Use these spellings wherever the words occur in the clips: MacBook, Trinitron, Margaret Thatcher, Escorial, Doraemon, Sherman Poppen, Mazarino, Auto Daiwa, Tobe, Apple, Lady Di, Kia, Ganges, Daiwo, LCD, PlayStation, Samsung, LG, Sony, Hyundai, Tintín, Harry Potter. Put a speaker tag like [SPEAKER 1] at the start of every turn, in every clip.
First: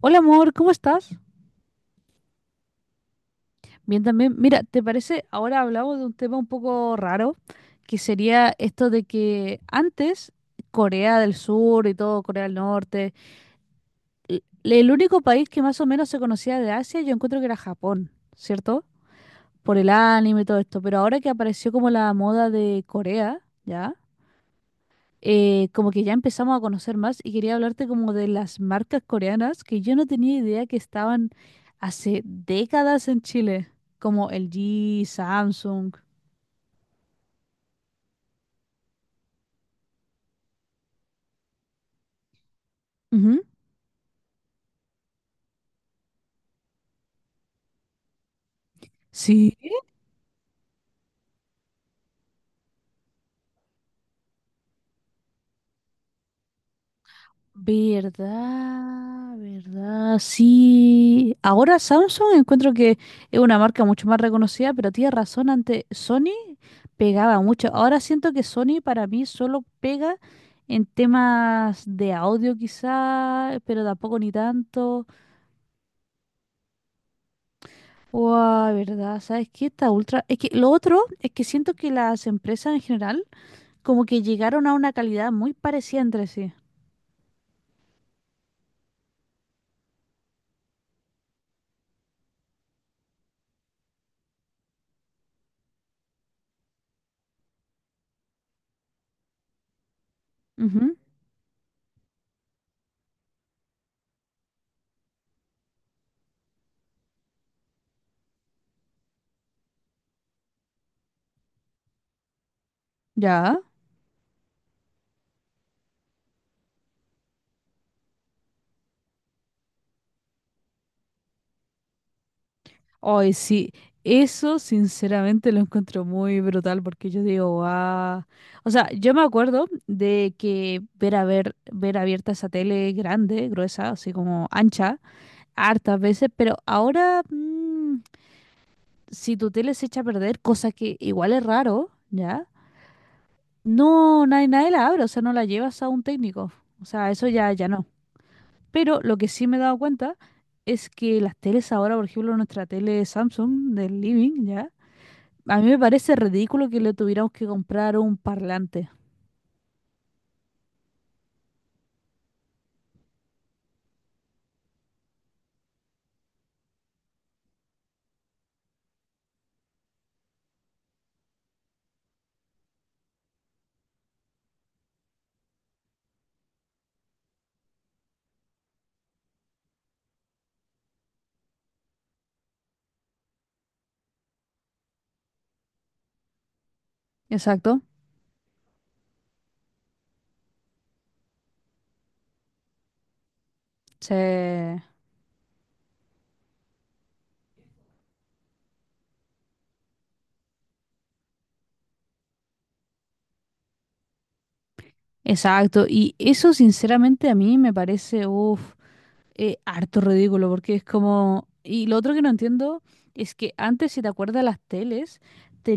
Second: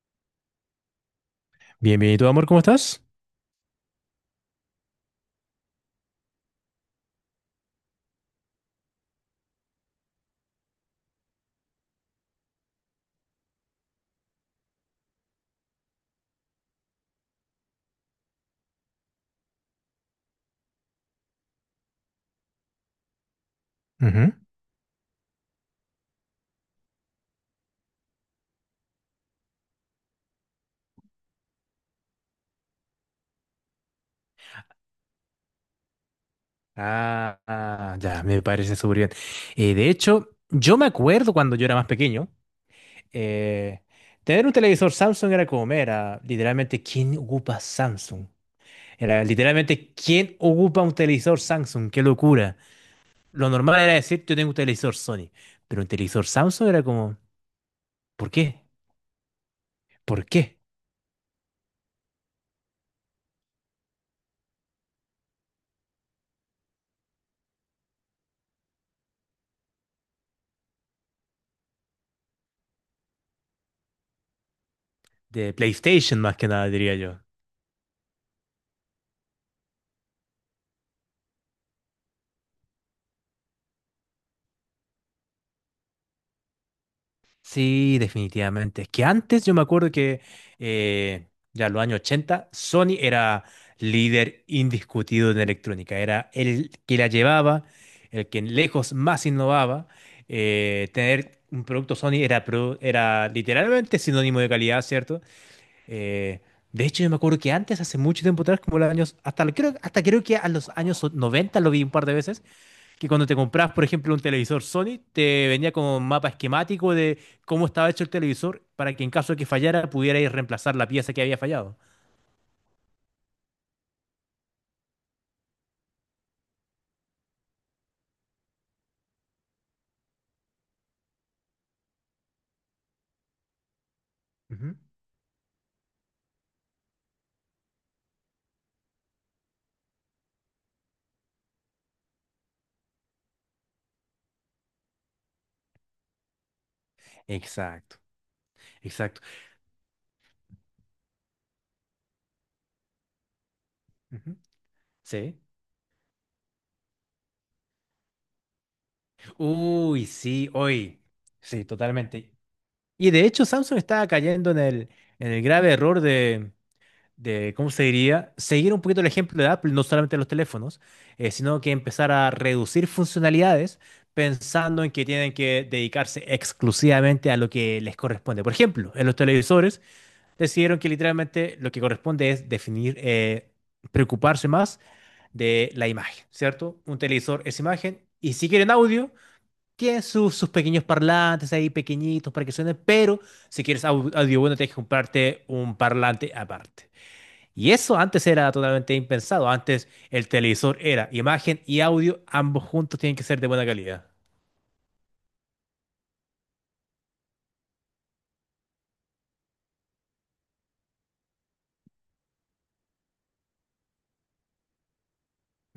[SPEAKER 1] Hola amor, ¿cómo estás?
[SPEAKER 2] Bienvenido, amor, ¿cómo estás?
[SPEAKER 1] Bien también. Mira, ¿te parece? Ahora hablamos de un tema un poco raro, que sería esto de que antes Corea del Sur y todo, Corea del Norte, el único país que más o menos se conocía de Asia, yo encuentro que era Japón, ¿cierto? Por el anime y todo esto, pero ahora que apareció como la moda de Corea, ¿ya?
[SPEAKER 2] Ujú.
[SPEAKER 1] Como que ya empezamos a conocer más y quería hablarte como de las marcas coreanas que yo no tenía idea que estaban hace décadas en Chile, como LG, Samsung.
[SPEAKER 2] Ah, ah, ya, me parece súper bien. De hecho, yo me acuerdo cuando yo era más pequeño,
[SPEAKER 1] Ujú.
[SPEAKER 2] eh, tener un televisor Samsung era como, era literalmente, ¿quién ocupa Samsung? Era
[SPEAKER 1] Sí.
[SPEAKER 2] literalmente, ¿quién ocupa un televisor Samsung? ¡Qué locura! Lo normal era decir, yo tengo un televisor Sony, pero un televisor Samsung era como, ¿por qué?
[SPEAKER 1] Verdad, verdad,
[SPEAKER 2] ¿Por qué?
[SPEAKER 1] sí. Ahora Samsung encuentro que es una marca mucho más reconocida, pero tienes razón, antes Sony pegaba mucho. Ahora siento que Sony para mí solo pega en temas de audio quizá, pero tampoco ni tanto.
[SPEAKER 2] De PlayStation más que nada, diría yo.
[SPEAKER 1] Wow, verdad, ¿sabes qué? Esta ultra. Es que lo otro es que siento que las empresas en general como que llegaron a una calidad muy parecida entre sí.
[SPEAKER 2] Sí, definitivamente. Es que antes yo me acuerdo que eh, ya en los años 80 Sony era líder indiscutido en electrónica. Era el que la llevaba, el que lejos más innovaba. Eh,
[SPEAKER 1] Ujú.
[SPEAKER 2] tener un producto Sony era, era literalmente sinónimo de calidad, ¿cierto? Eh, de hecho, yo me acuerdo que antes, hace mucho tiempo atrás, como los años, hasta creo que a los años 90 lo vi un par de veces, que cuando te
[SPEAKER 1] Ya.
[SPEAKER 2] compras, por ejemplo, un televisor Sony, te venía como un mapa esquemático de cómo estaba hecho el televisor para que en caso de que fallara pudierais reemplazar la pieza que había fallado.
[SPEAKER 1] Hoy sí, eso sinceramente lo encuentro muy brutal porque yo digo, ah. O sea, yo me acuerdo de que ver ver abierta esa tele grande, gruesa, así como
[SPEAKER 2] Ujú.
[SPEAKER 1] ancha, hartas veces, pero ahora, si tu tele se echa a perder, cosa que igual es raro, ¿ya? No, nadie la abre, o sea, no la llevas a un técnico. O sea, eso ya, ya no.
[SPEAKER 2] Exacto,
[SPEAKER 1] Pero lo
[SPEAKER 2] exacto.
[SPEAKER 1] que sí me he dado cuenta es que las teles ahora, por ejemplo, nuestra tele Samsung del
[SPEAKER 2] Ujú.
[SPEAKER 1] living, ¿ya?
[SPEAKER 2] Sí.
[SPEAKER 1] A mí me parece ridículo que le tuviéramos que comprar un parlante.
[SPEAKER 2] Uy, sí, hoy. Sí, totalmente. Y de hecho, Samsung está cayendo en el grave error de, ¿cómo se diría? Seguir un poquito el ejemplo de Apple, no solamente en los teléfonos, sino que empezar a reducir funcionalidades pensando en que tienen que dedicarse exclusivamente a lo que les corresponde. Por ejemplo, en los televisores decidieron que literalmente lo que corresponde es definir, preocuparse más de la imagen, ¿cierto? Un televisor es
[SPEAKER 1] Exacto.
[SPEAKER 2] imagen y si quieren audio, tienen sus, sus pequeños parlantes ahí pequeñitos para que suenen, pero si quieres audio bueno, tienes que
[SPEAKER 1] Sí.
[SPEAKER 2] comprarte un parlante aparte. Y eso antes era totalmente impensado. Antes el televisor era imagen y audio, ambos juntos tienen que ser de buena calidad.
[SPEAKER 1] Exacto. Y eso, sinceramente, a mí me parece, uff, harto ridículo, porque es como... Y lo otro que no entiendo es que antes, si te acuerdas, las teles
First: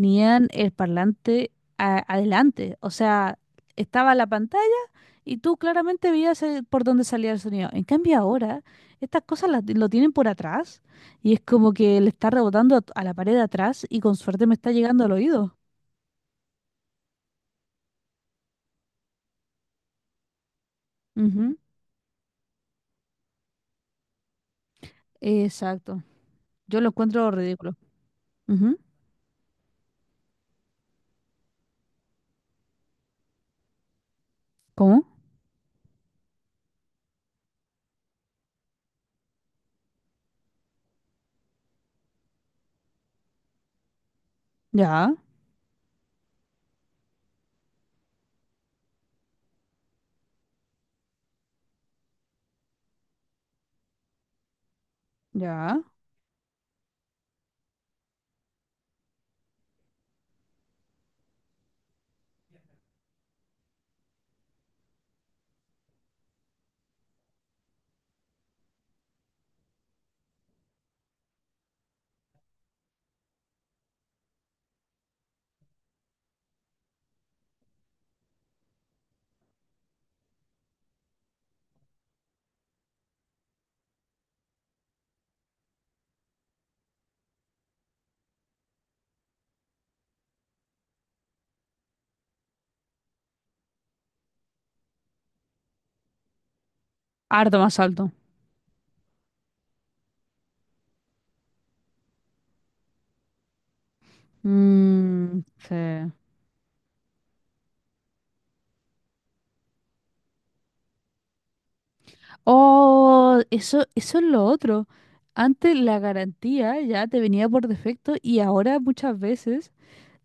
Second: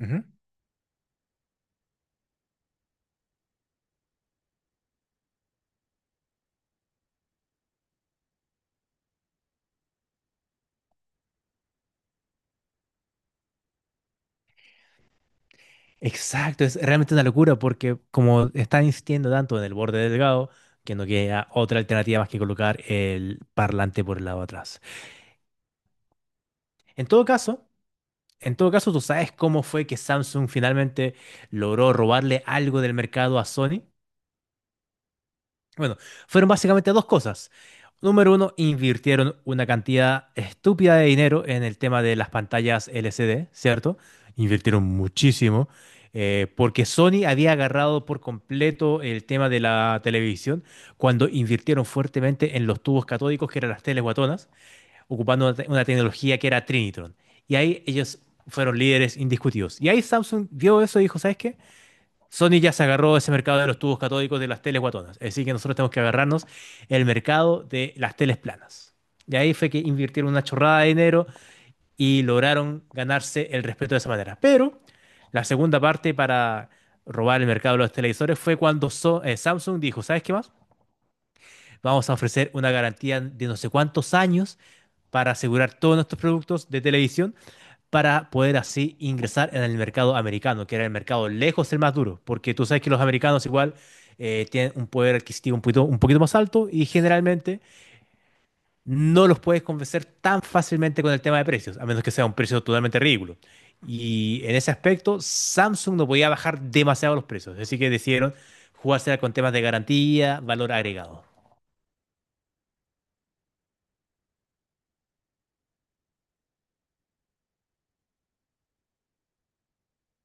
[SPEAKER 2] Ujú.
[SPEAKER 1] el parlante adelante, o sea, estaba la pantalla y tú claramente veías, por dónde salía el sonido. En cambio ahora, estas cosas lo tienen por atrás y es como que le está rebotando a la pared de atrás y con suerte me está llegando al oído.
[SPEAKER 2] Exacto, es realmente una locura porque como están insistiendo tanto en el borde delgado, que no queda
[SPEAKER 1] Ujú.
[SPEAKER 2] otra alternativa más que colocar el parlante por el lado de atrás.
[SPEAKER 1] Exacto. Yo lo
[SPEAKER 2] En todo
[SPEAKER 1] encuentro
[SPEAKER 2] caso,
[SPEAKER 1] ridículo.
[SPEAKER 2] en todo
[SPEAKER 1] Ujú.
[SPEAKER 2] caso, ¿tú sabes cómo fue que Samsung finalmente logró robarle algo del mercado a Sony?
[SPEAKER 1] ¿Cómo?
[SPEAKER 2] Bueno, fueron básicamente dos cosas. Número uno, invirtieron una cantidad estúpida de dinero en el tema de las pantallas LCD, ¿cierto? Invirtieron
[SPEAKER 1] Ya,
[SPEAKER 2] muchísimo, porque Sony había agarrado por completo el tema de la televisión cuando invirtieron fuertemente en los tubos catódicos, que eran las teles guatonas, ocupando una,
[SPEAKER 1] ya.
[SPEAKER 2] una tecnología que era Trinitron. Y ahí ellos fueron líderes indiscutidos. Y ahí Samsung vio eso y dijo, ¿sabes qué? Sony ya se agarró ese mercado de los tubos catódicos de las teles guatonas. Así que nosotros tenemos que agarrarnos el mercado de las teles planas. Y ahí fue que invirtieron una chorrada de dinero y lograron ganarse el respeto de esa manera. Pero la segunda parte para robar el mercado de los televisores fue cuando Samsung dijo, ¿sabes qué más? Vamos a ofrecer una garantía de no sé cuántos años para asegurar todos nuestros productos de televisión para poder así ingresar en el mercado americano, que era el mercado lejos el más duro, porque tú sabes que los americanos igual tienen un poder adquisitivo un poquito más alto y
[SPEAKER 1] Harto
[SPEAKER 2] generalmente
[SPEAKER 1] más alto.
[SPEAKER 2] no los puedes convencer tan fácilmente con el tema de precios, a menos que sea un precio totalmente ridículo. Y en ese aspecto,
[SPEAKER 1] Mm,
[SPEAKER 2] Samsung no
[SPEAKER 1] sí.
[SPEAKER 2] podía bajar demasiado los precios, así que decidieron jugarse con temas de garantía, valor agregado.
[SPEAKER 1] Oh, eso es lo otro. Antes la garantía ya te venía por defecto y ahora muchas veces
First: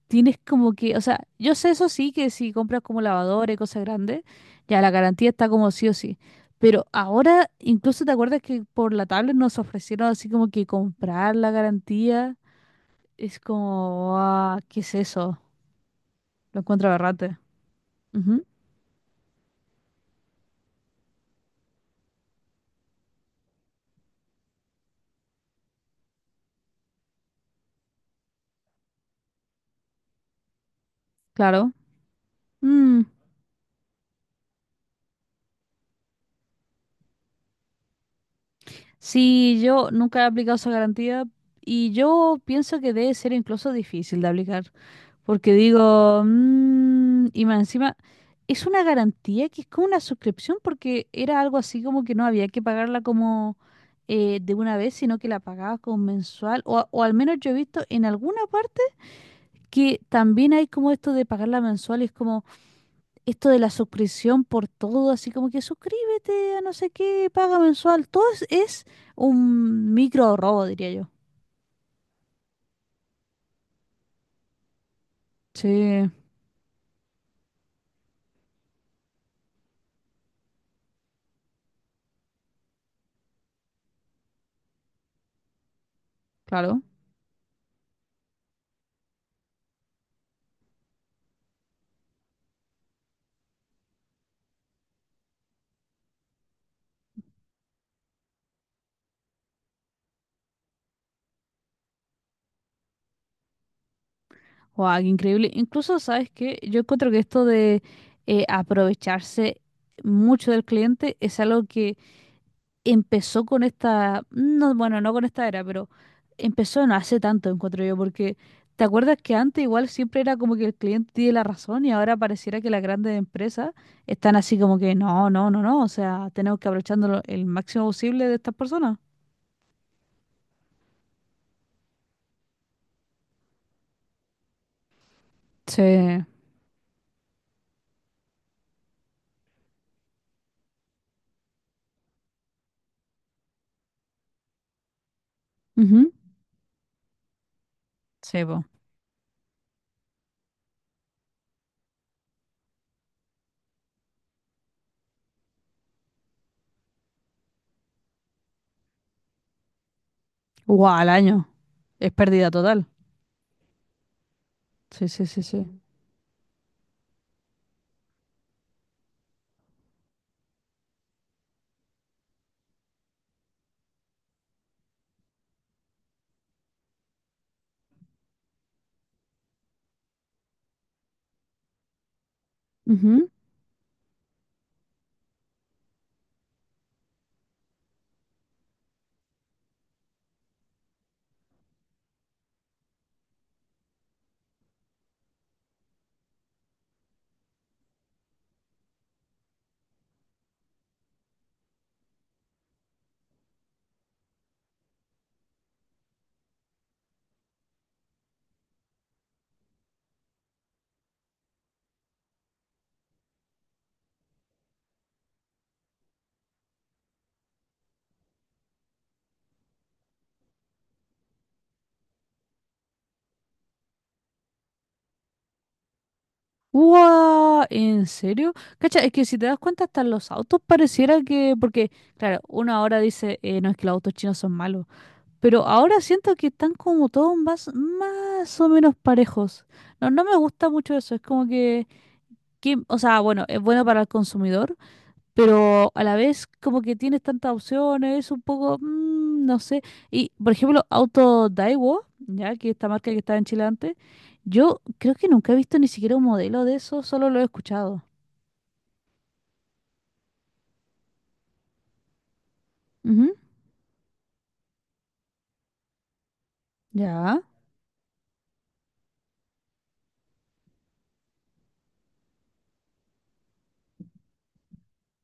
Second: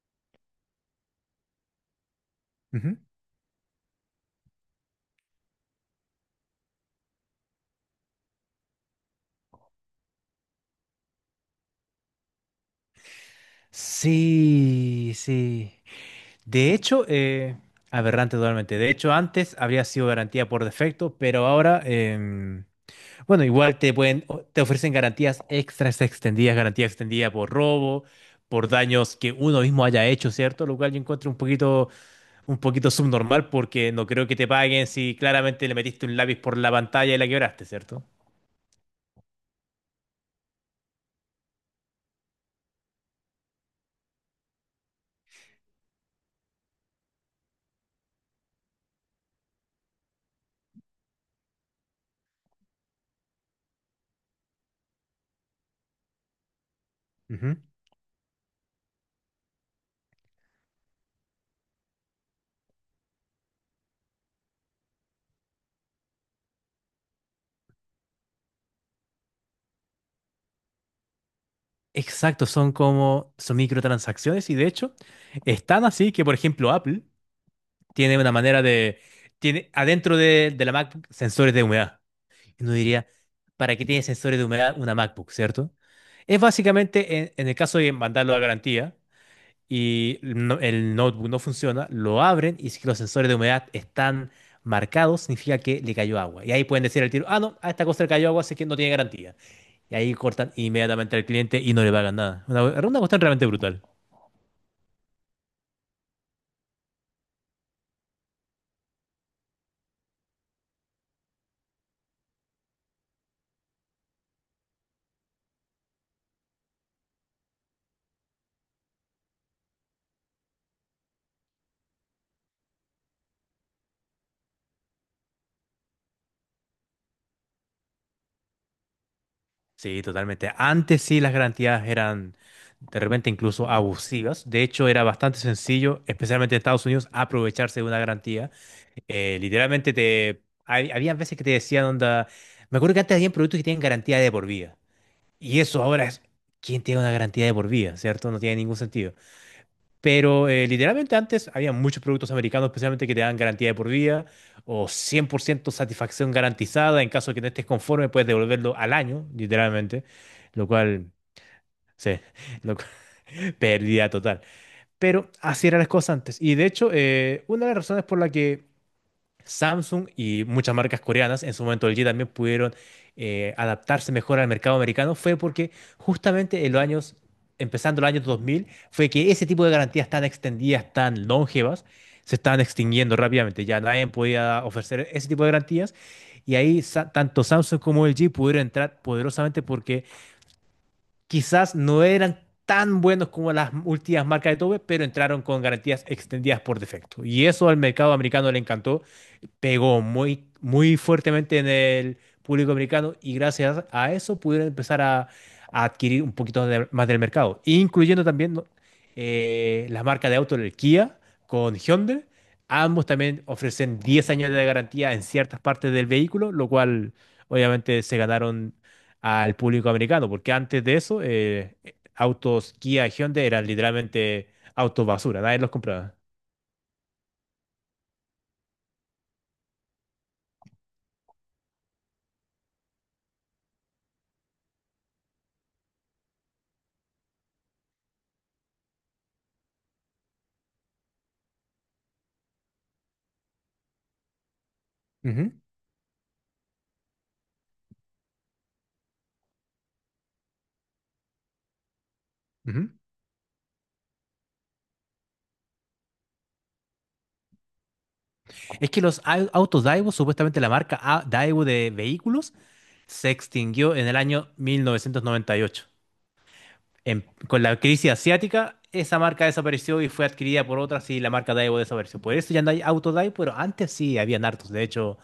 [SPEAKER 1] tienes como que, o sea, yo sé eso sí, que si compras
[SPEAKER 2] Ujú.
[SPEAKER 1] como lavadora y cosas grandes, ya la garantía está como sí o sí. Pero ahora incluso te acuerdas que por la tablet nos ofrecieron así como que comprar la garantía. Es como, ah, ¿qué es
[SPEAKER 2] Sí,
[SPEAKER 1] eso?
[SPEAKER 2] sí.
[SPEAKER 1] Lo
[SPEAKER 2] De
[SPEAKER 1] encuentro
[SPEAKER 2] hecho,
[SPEAKER 1] aberrante.
[SPEAKER 2] eh, Aberrante
[SPEAKER 1] Ujú,
[SPEAKER 2] totalmente. De hecho, antes habría sido garantía por defecto, pero ahora, bueno, igual te pueden, te ofrecen garantías extras extendidas, garantía extendida por robo, por daños que uno mismo haya hecho, ¿cierto? Lo cual yo encuentro
[SPEAKER 1] claro.
[SPEAKER 2] un poquito
[SPEAKER 1] Mm.
[SPEAKER 2] subnormal porque no creo que te paguen si claramente le metiste un lápiz por la pantalla y la quebraste, ¿cierto?
[SPEAKER 1] Sí, yo nunca he aplicado esa garantía y yo pienso que debe ser incluso difícil de aplicar, porque digo, mm, y más encima, es una garantía que es como una suscripción, porque era algo así como que no había que pagarla como, de una vez, sino que la pagabas como mensual, o al menos yo he
[SPEAKER 2] Ujú.
[SPEAKER 1] visto en alguna parte que también hay como esto de pagarla mensual, y es como esto de la suscripción por todo, así como que suscríbete a no sé qué, paga mensual, todo es un micro robo, diría yo.
[SPEAKER 2] Exacto, son como, son microtransacciones y de hecho, están
[SPEAKER 1] Sí,
[SPEAKER 2] así que, por ejemplo, Apple tiene una manera de... Tiene adentro de la MacBook sensores de humedad. Y uno diría, ¿para qué tiene sensores de humedad una MacBook, cierto? Es
[SPEAKER 1] claro.
[SPEAKER 2] básicamente en el caso de mandarlo a garantía y el notebook no funciona, lo abren y si los sensores de humedad están marcados, significa que le cayó agua. Y ahí pueden decir al tiro, ah, no, a esta cosa le cayó agua, así que no tiene garantía. Y ahí cortan inmediatamente al cliente y no le pagan nada. Una cuestión realmente brutal.
[SPEAKER 1] Wow, qué increíble. Incluso, ¿sabes qué? Yo encuentro que esto de, aprovecharse mucho del cliente es algo que empezó con esta, no, bueno, no con esta era, pero empezó no hace tanto, encuentro yo, porque ¿te acuerdas que antes igual siempre era como que el cliente tiene la razón y ahora pareciera que las grandes empresas están así como que no, no, no, no, o sea, tenemos que aprovecharnos el máximo posible de estas personas?
[SPEAKER 2] Sí, totalmente. Antes sí las garantías eran de repente incluso abusivas. De hecho, era bastante
[SPEAKER 1] Sí.
[SPEAKER 2] sencillo, especialmente en Estados Unidos, aprovecharse de una garantía. Literalmente te... habían veces que te decían, onda, me acuerdo que antes había productos que tienen garantía de por vida. Y eso ahora
[SPEAKER 1] Ujú.
[SPEAKER 2] es, ¿quién tiene una garantía de por vida? ¿Cierto? No
[SPEAKER 1] Sí,
[SPEAKER 2] tiene
[SPEAKER 1] pues.
[SPEAKER 2] ningún sentido. Pero literalmente antes había muchos productos americanos, especialmente que te dan garantía de por vida o 100% satisfacción garantizada. En caso de que no estés conforme, puedes devolverlo al año, literalmente. Lo
[SPEAKER 1] Wow, al
[SPEAKER 2] cual,
[SPEAKER 1] año. Es
[SPEAKER 2] sí,
[SPEAKER 1] pérdida
[SPEAKER 2] lo
[SPEAKER 1] total.
[SPEAKER 2] cual- pérdida total.
[SPEAKER 1] Sí, sí,
[SPEAKER 2] Pero
[SPEAKER 1] sí, sí.
[SPEAKER 2] así eran las cosas antes. Y de hecho, una de las razones por la que Samsung y muchas marcas coreanas, en su momento LG también pudieron adaptarse mejor al mercado americano, fue porque justamente en los años, empezando los años 2000, fue que ese tipo de garantías tan extendidas, tan longevas, se estaban extinguiendo
[SPEAKER 1] Ujú.
[SPEAKER 2] rápidamente. Ya nadie podía ofrecer ese tipo de garantías. Y ahí tanto Samsung como LG pudieron entrar poderosamente porque quizás no eran tan buenos como las últimas marcas de Tobe, pero entraron con garantías extendidas por defecto. Y eso al mercado americano le encantó, pegó muy, muy fuertemente en el público americano y gracias a eso pudieron empezar a, adquirir un poquito más del mercado, incluyendo también, ¿no? Las marcas de auto, el Kia con Hyundai. Ambos también ofrecen 10 años de garantía en ciertas partes del vehículo, lo cual obviamente se ganaron al público americano, porque antes de eso, autos Kia y Hyundai eran literalmente autos basura, nadie los compraba.
[SPEAKER 1] ¡Guau! ¿En serio? Cacha, es que si te das cuenta, hasta los autos pareciera que. Porque, claro, uno ahora dice, no es que los autos chinos son malos. Pero ahora siento que están como todos más, más o menos parejos. No, no me gusta mucho eso. Es como que, que. O sea, bueno, es bueno para el consumidor,
[SPEAKER 2] Ujú,
[SPEAKER 1] pero a la vez como que tienes tantas opciones, es un poco, mm, no sé. Y, por ejemplo, Auto Daiwa, ya que esta
[SPEAKER 2] ujú.
[SPEAKER 1] marca que estaba en Chile antes, yo creo que nunca he visto ni siquiera un modelo de eso, solo lo he escuchado.
[SPEAKER 2] Es que los autos Daiwo, supuestamente la marca Daiwo de vehículos, se
[SPEAKER 1] Ujú.
[SPEAKER 2] extinguió en el año 1998. En-
[SPEAKER 1] Ya.
[SPEAKER 2] con la crisis asiática, esa marca desapareció y fue adquirida por otras y la marca Daiwo desapareció. Por eso ya no hay autos Daiwo, pero antes sí habían hartos. De hecho,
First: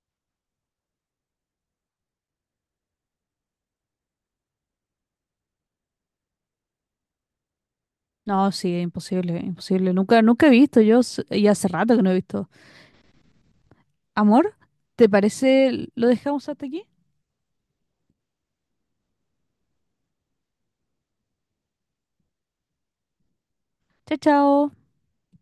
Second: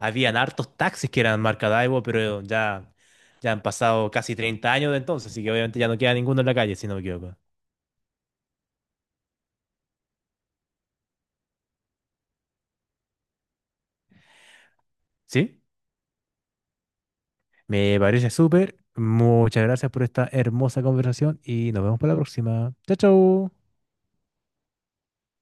[SPEAKER 2] habían hartos taxis que eran marca Daiwo, pero ya, ya han pasado casi 30 años de entonces, así que obviamente ya no queda ninguno en la calle, si no me equivoco.
[SPEAKER 1] No, sí, imposible, imposible. Nunca, nunca he visto, yo, y hace rato que no he visto. Amor, ¿te
[SPEAKER 2] ¿Sí?
[SPEAKER 1] parece lo dejamos hasta aquí?
[SPEAKER 2] Me parece súper. Muchas gracias por esta hermosa conversación y nos vemos para la próxima. Chao, chao.
[SPEAKER 1] Chao, chao.